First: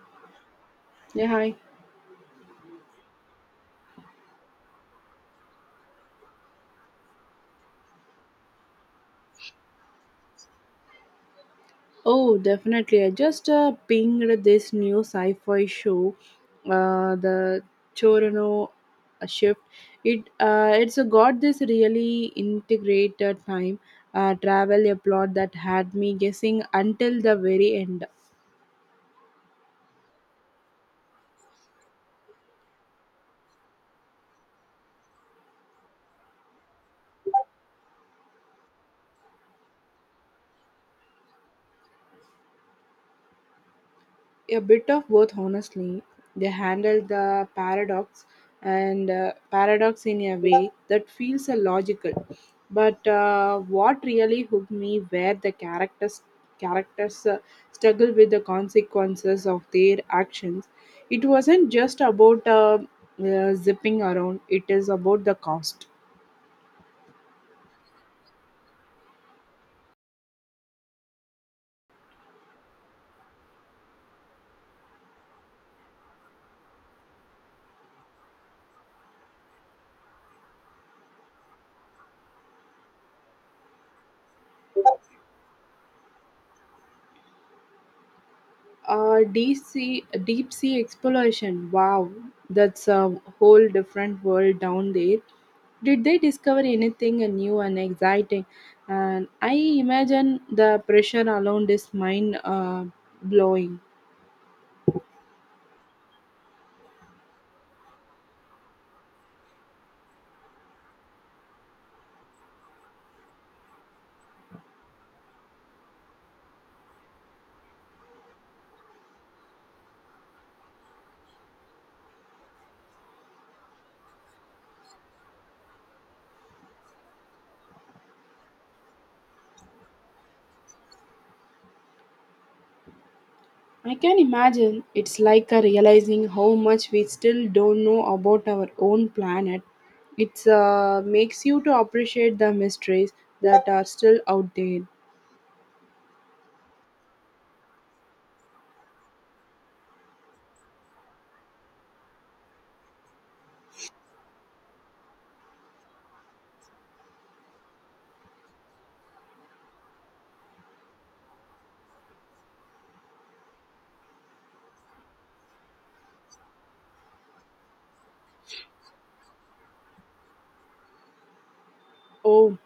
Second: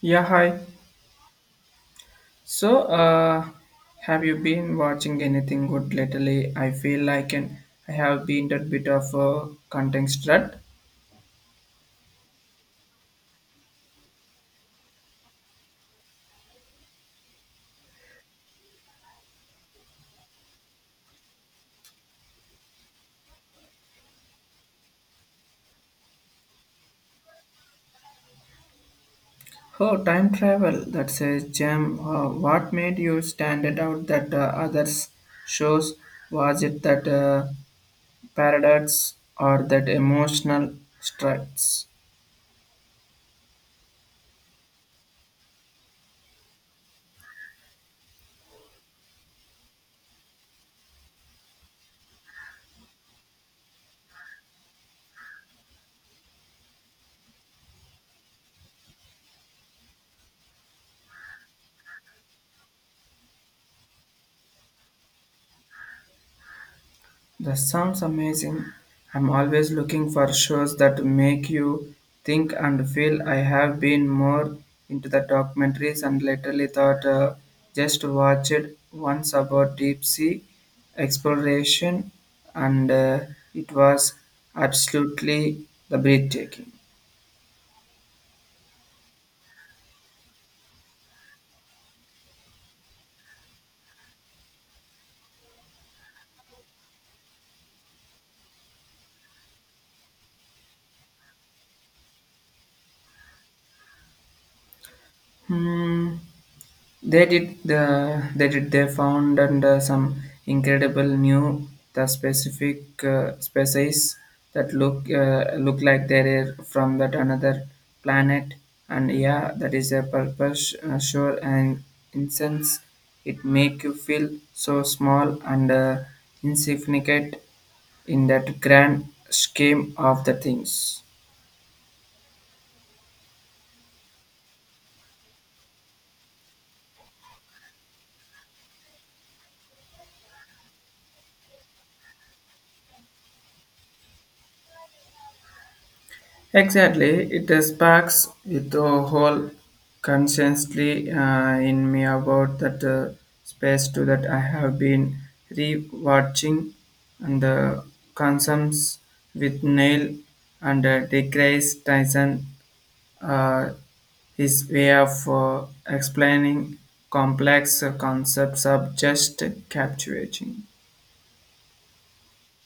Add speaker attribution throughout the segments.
Speaker 1: Yeah, hi.
Speaker 2: Yeah, hi.
Speaker 1: So have you been watching anything good lately? I feel like an, I have been a bit of a content strut.
Speaker 2: Oh, definitely. I just pinged this new sci-fi show, the Chorano Shift. It's got this really integrated time travel a plot that had me guessing until the very end.
Speaker 1: Oh, time travel. That says, Jim, what made you stand it out that others shows? Was it that paradox or that emotional struts?
Speaker 2: A bit of both, honestly. They handle the paradox and paradox in a way that feels logical, but what really hooked me were the characters. Characters struggle with the consequences of their actions. It wasn't just about zipping around, it is about the cost.
Speaker 1: That sounds amazing. I'm always looking for shows that make you think and feel. I have been more into the documentaries and lately thought, just watched once about deep sea exploration and it was absolutely the breathtaking.
Speaker 2: Deep sea exploration. Wow, that's a whole different world down there. Did they discover anything new and exciting? And I imagine the pressure around is mind blowing.
Speaker 1: Hmm. They did the they did they found and some incredible new the specific species that look like they're from that another planet and yeah that is a purpose sure and incense it make you feel so small and insignificant in that grand scheme of the things.
Speaker 2: I can imagine it's like a realizing how much we still don't know about our own planet. It makes you to appreciate the mysteries that are still out there.
Speaker 1: Exactly, it sparks with the whole consciously in me about that space to that I have been re-watching and the consumes with Neil and DeGrasse Tyson uh, his way of explaining complex concepts of just captivating.
Speaker 2: Oh,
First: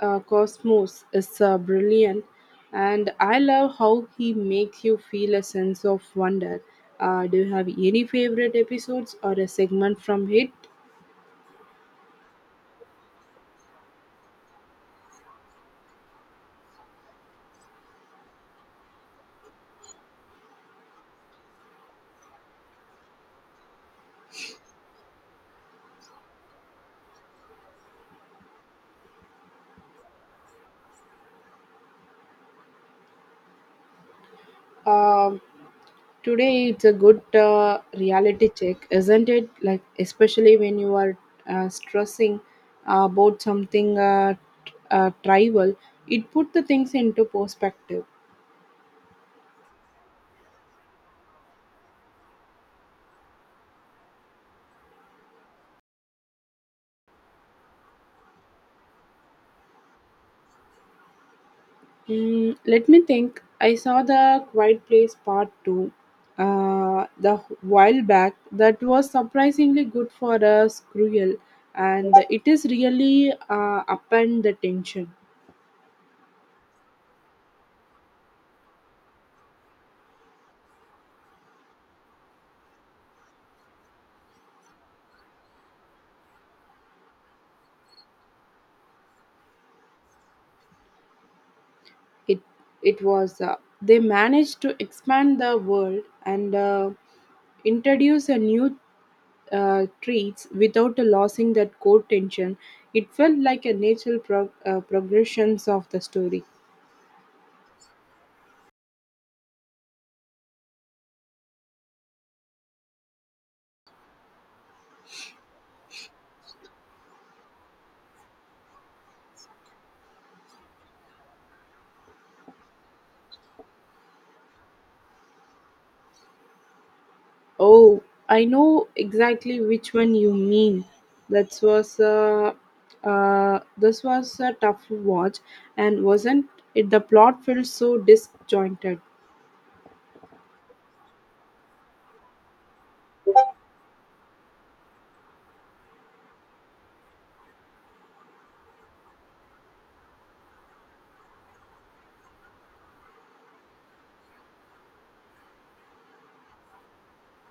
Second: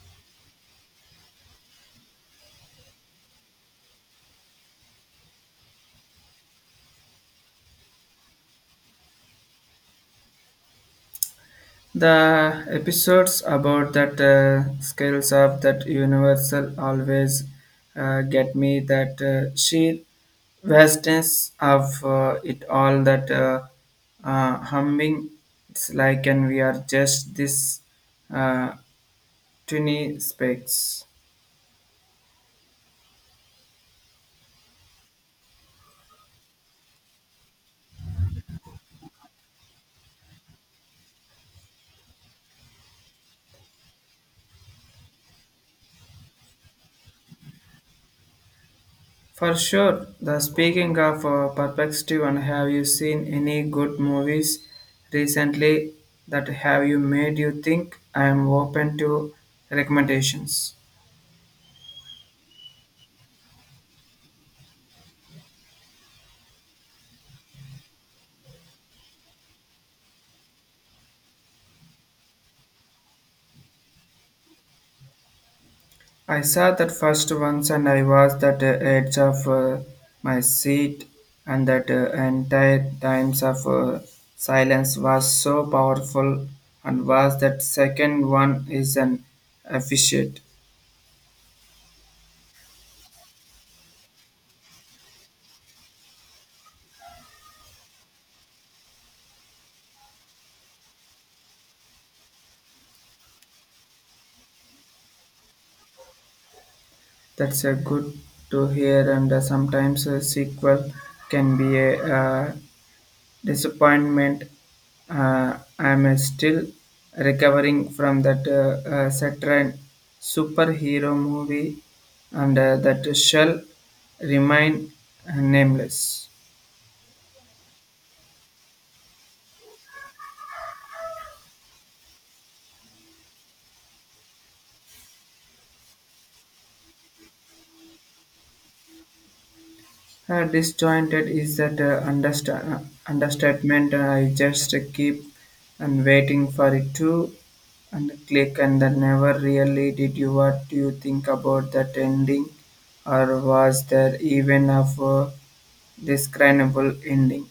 Speaker 2: Cosmos is brilliant, and I love how he makes you feel a sense of wonder. Do you have any favorite episodes or a segment from it?
Speaker 1: The episodes about that scales of that universal always get me that sheer vastness of it all that humming it's like and we are just this uh, tiny specks.
Speaker 2: Um today, it's a good reality check, isn't it? Like, especially when you are stressing about something trivial, it put the things into perspective.
Speaker 1: For sure. The speaking of perspective, and have you seen any good movies recently that have you made you think? I am open to recommendations.
Speaker 2: Mm, let me think. I saw the Quiet Place Part 2 the while back. That was surprisingly good for a cruel, and it is really upend the tension.
Speaker 1: I saw that first once, and I was that edge of my seat, and that entire times of silence was so powerful, and was that second one is an efficient.
Speaker 2: It it was they managed to expand the world and introduce a new treats without losing that core tension. It felt like a natural progressions of the story.
Speaker 1: That's a good to hear, and sometimes a sequel can be a disappointment. I'm still recovering from that Saturn superhero movie, and that shall remain nameless.
Speaker 2: Oh, I know exactly which one you mean. That was a this was a tough watch, and wasn't it? The plot felt so disjointed.
Speaker 1: Disjointed is that understatement. I just keep and waiting for it to and click and then never really did you what do you think about that ending or was there even of a describable ending.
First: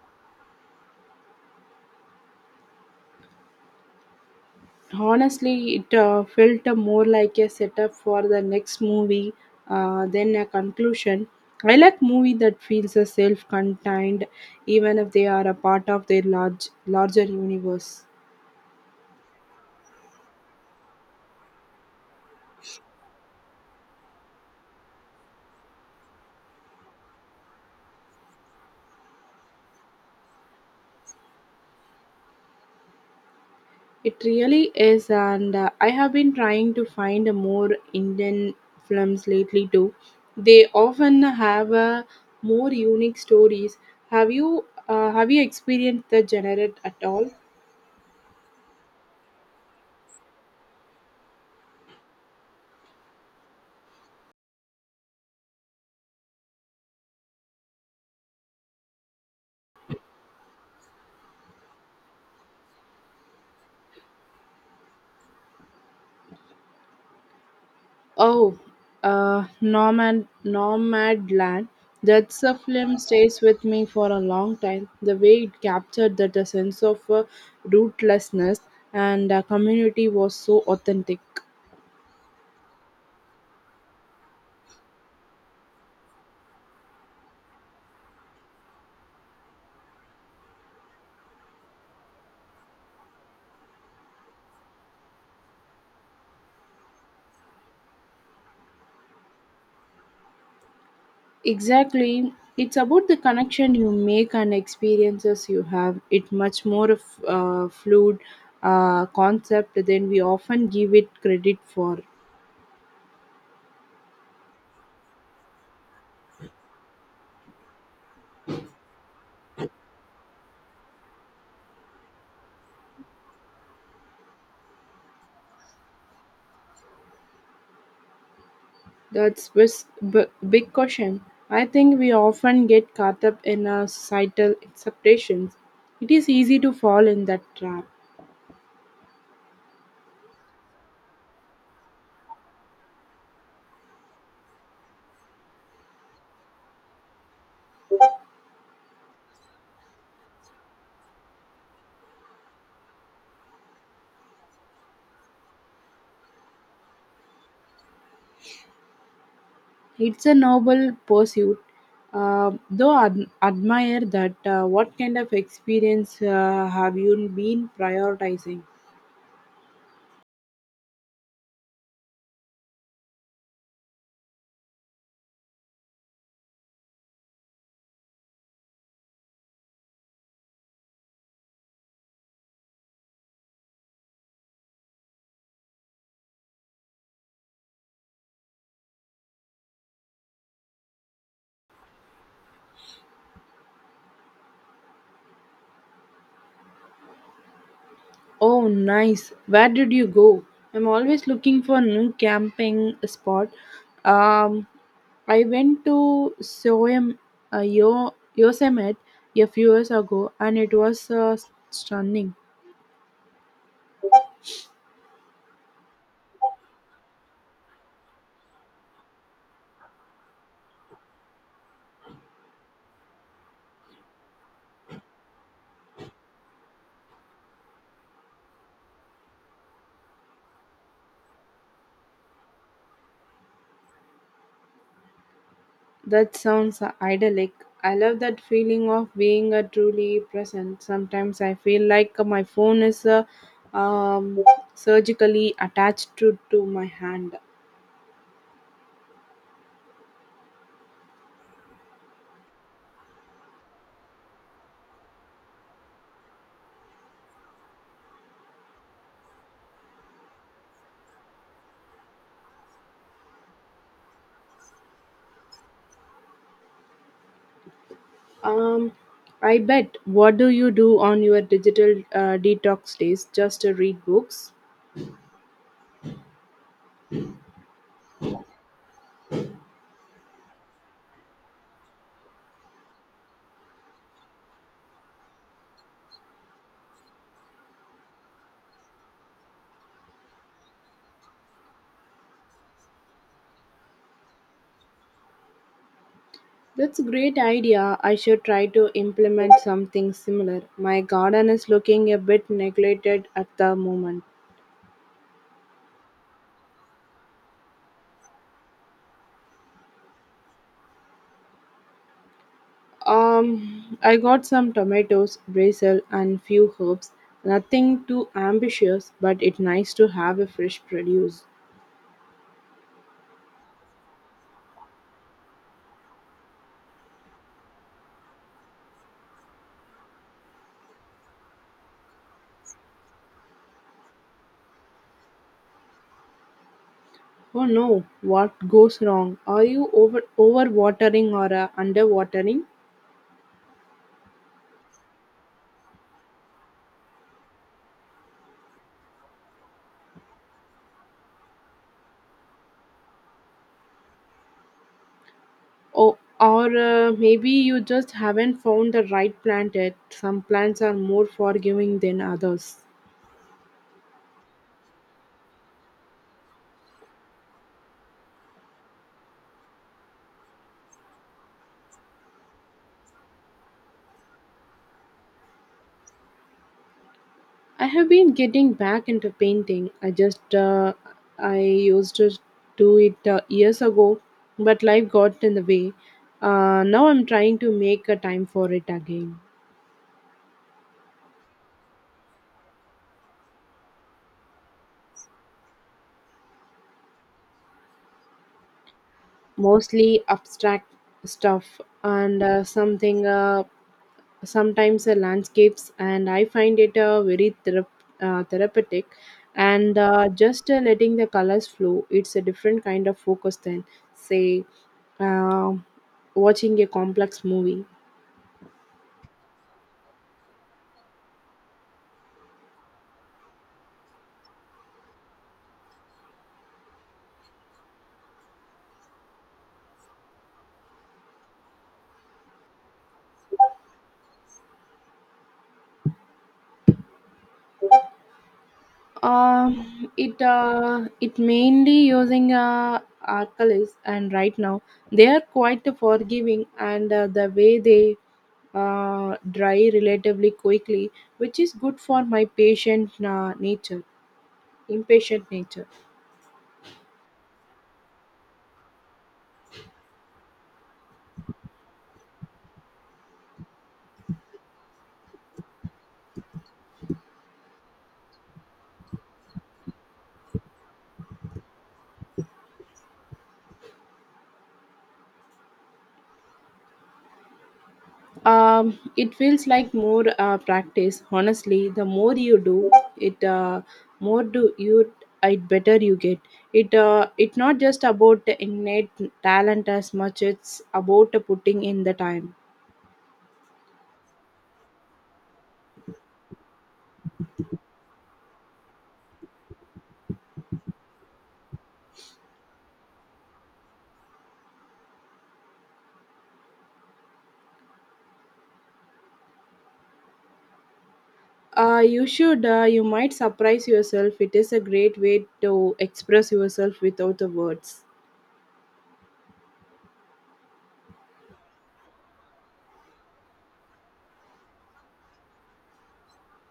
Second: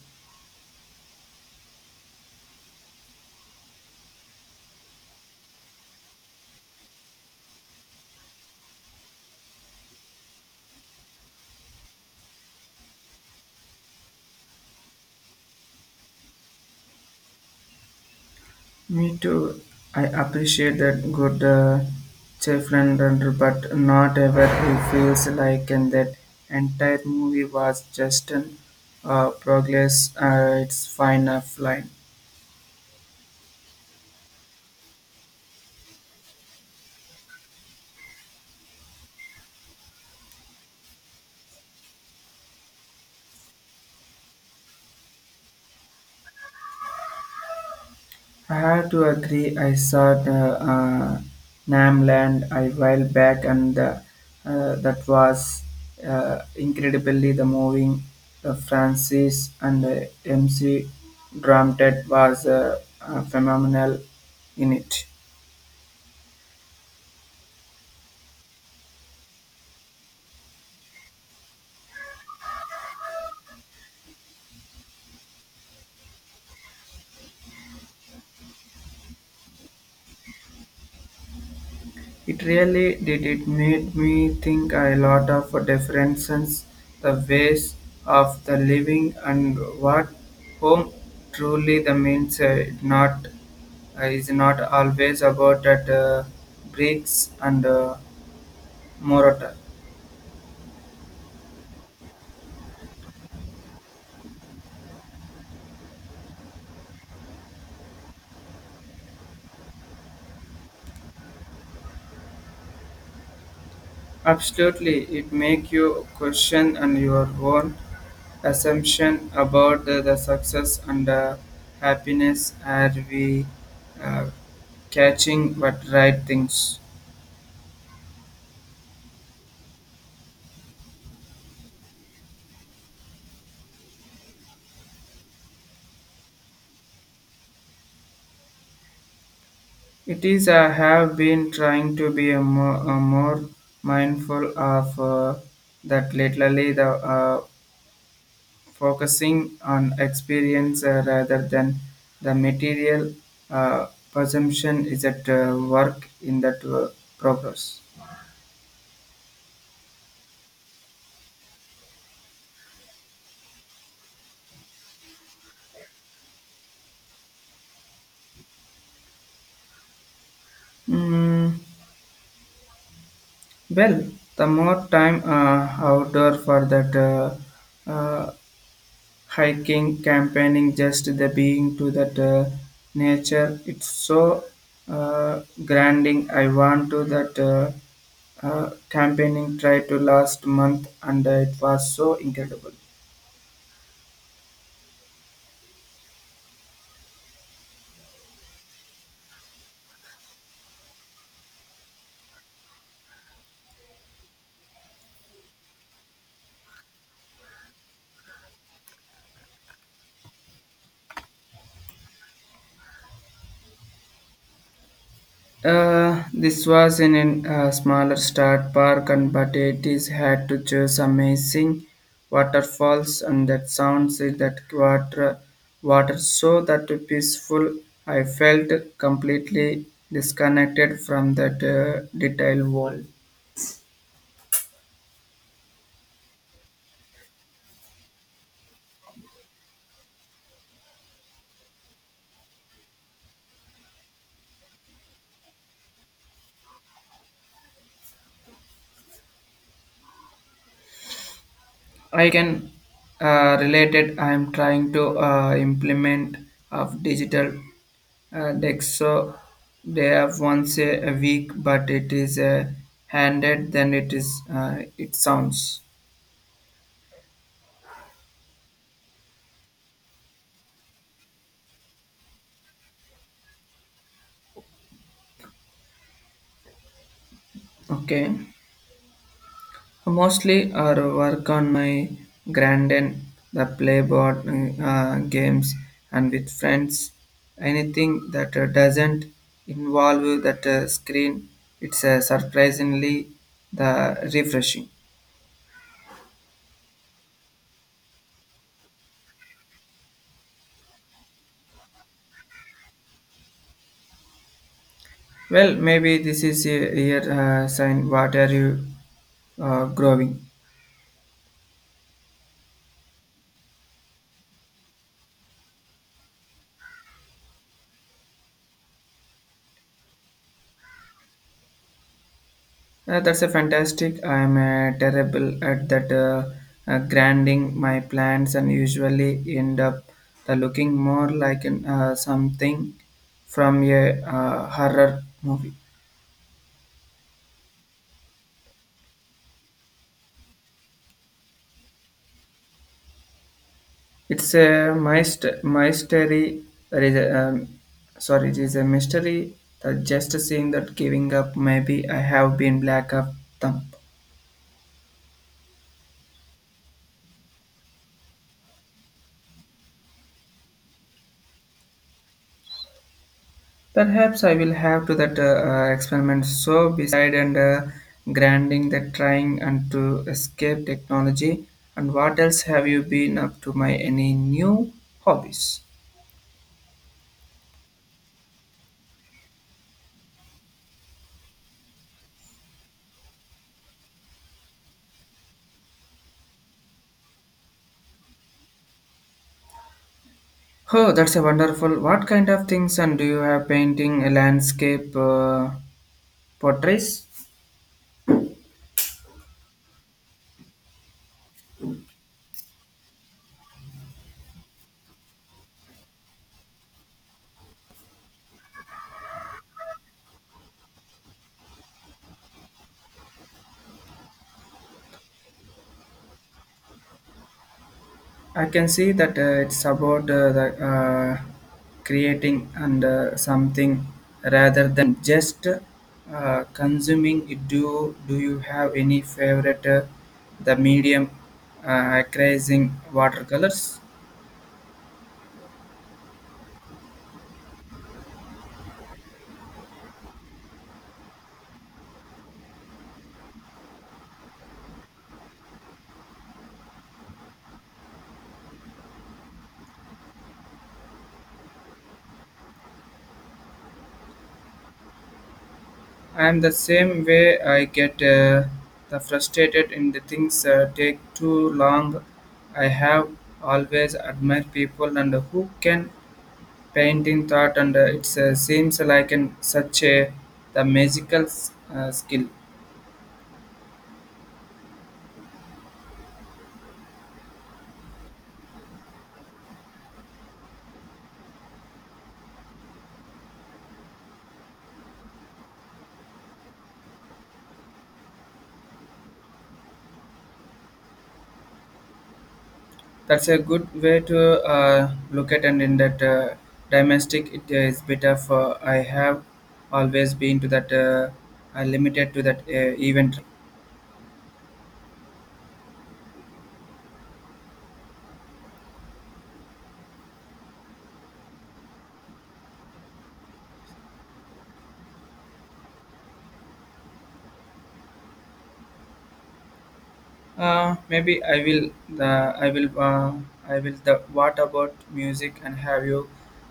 Speaker 2: Honestly, it felt more like a setup for the next movie than a conclusion. I like movie that feels self-contained, even if they are a part of their larger universe.
Speaker 1: Me too. I appreciate that good chef London, but not ever he feels like and that entire movie was just an progress. It's fine offline.
Speaker 2: It really is, and I have been trying to find a more Indian films lately too. They often have more unique stories. Have you experienced the genre at all?
Speaker 1: I had to agree. I saw the Namland a while back, and the, that was incredibly the moving. The Francis and the MC Drumtet was phenomenal in it.
Speaker 2: Oh, Nomad Land. That's a film stays with me for a long time. The way it captured that a sense of rootlessness and community was so authentic.
Speaker 1: It really did. It made me think a lot of differences, the ways of the living, and what home truly the means. Not is not always about that bricks and mortar.
Speaker 2: Exactly. It's about the connection you make and experiences you have. It's much more of a fluid concept than we often give it credit for.
Speaker 1: Absolutely, it make you question and your own assumption about the success and happiness. Are we uh, catching what right things?
Speaker 2: That's big question. I think we often get caught up in our societal expectations. It is easy to fall in that trap.
Speaker 1: It is I have been trying to be a more mindful of that lately the focusing on experience rather than the material presumption is at work in that progress.
Speaker 2: It's a noble pursuit, though admire that. What kind of experience have you been prioritizing?
Speaker 1: Mm, well, the more time outdoor for that hiking, campaigning, just the being to that nature. It's so grinding. I want to that campaigning try to last month, and it was so incredible.
Speaker 2: Oh, nice. Where did you go? I'm always looking for new camping spot. Um, I went to Soem, Yosemite a few years ago, and it was stunning.
Speaker 1: This was in a smaller start park, and but it is had to choose amazing waterfalls and that sounds in that water so that peaceful. I felt completely disconnected from that detailed world.
Speaker 2: That sounds idyllic. I love that feeling of being truly present. Sometimes I feel like my phone is um, surgically attached to my hand.
Speaker 1: I can relate it. I'm trying to implement of digital decks, so they have once a week, but it is handed than it is. It sounds
Speaker 2: Um, I bet. What do you do on your digital detox days? Just to read books?
Speaker 1: okay. Mostly, I work on my grandin, the playboard games, and with friends. Anything that doesn't involve that screen, it's surprisingly the refreshing.
Speaker 2: That's a great idea. I should try to implement something similar. My garden is looking a bit neglected at the moment.
Speaker 1: Well, maybe this is a real sign. What are you growing?
Speaker 2: I got some tomatoes, basil, and few herbs. Nothing too ambitious, but it's nice to have a fresh produce.
Speaker 1: That's a fantastic. I'm terrible at that grinding my plants and usually end up looking more like an, something from a horror movie.
Speaker 2: Oh no, what goes wrong? Are you overwatering or underwatering?
Speaker 1: It's a mystery. There is a, sorry, it is a mystery. That just seeing that giving up, maybe I have been black of thumb.
Speaker 2: Oh, or maybe you just haven't found the right plant yet. Some plants are more forgiving than others.
Speaker 1: Perhaps I will have to that experiment so beside and grinding that trying and to escape technology. And what else have you been up to? My any new hobbies?
Speaker 2: I have been getting back into painting. I used to do it years ago, but life got in the way. Now I'm trying to make a time for it again.
Speaker 1: Oh, that's a wonderful. What kind of things and do you have painting, a landscape, portraits?
Speaker 2: Mostly abstract stuff and something sometimes landscapes, and I find it very therapeutic, and just letting the colors flow. It's a different kind of focus than say uh, watching a complex movie.
Speaker 1: I can see that it's about creating and something rather than just consuming it. Do you have any favorite the medium crazing watercolors?
Speaker 2: um it uh, it mainly using alkalis, and right now they are quite forgiving, and the way they dry relatively quickly, which is good for my patient nature impatient nature.
Speaker 1: I am the same way. I get the frustrated in the things take too long. I have always admired people and who can painting thought and it seems like an, such a the magical skill.
Speaker 2: It feels like more practice. Honestly, the more you do it, more do you it better you get. It's not just about the innate talent as much. It's about putting in the time.
Speaker 1: That's a good way to look at and in that domestic it is better for I have always been to that limited to that event.
Speaker 2: You should. You might surprise yourself. It is a great way to express yourself without the words.
Speaker 1: Maybe I will uh, I will the what about music and have you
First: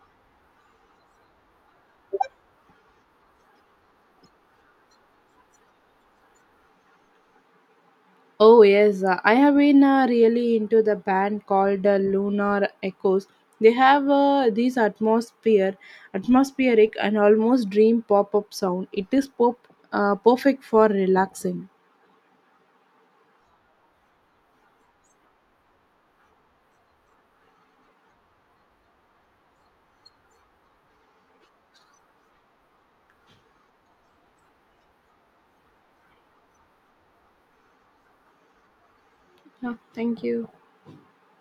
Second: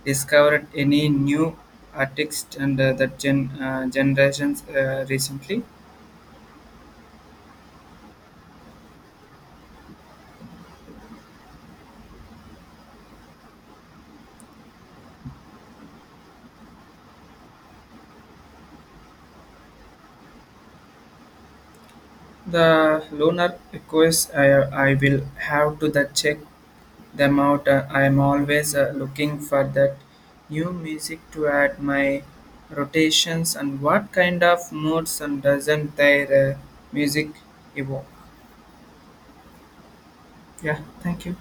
Speaker 1: discovered any new artists and that generations recently.
Speaker 2: Oh yes, I have been really into the band called Lunar Echoes. They have this atmospheric and almost dream pop-up sound. Perfect for relaxing.
Speaker 1: The lunar echoes, I will have to the check them out. I am always looking for that new music to add my rotations and what kind of moods and doesn't their music evoke. Yeah, thank you.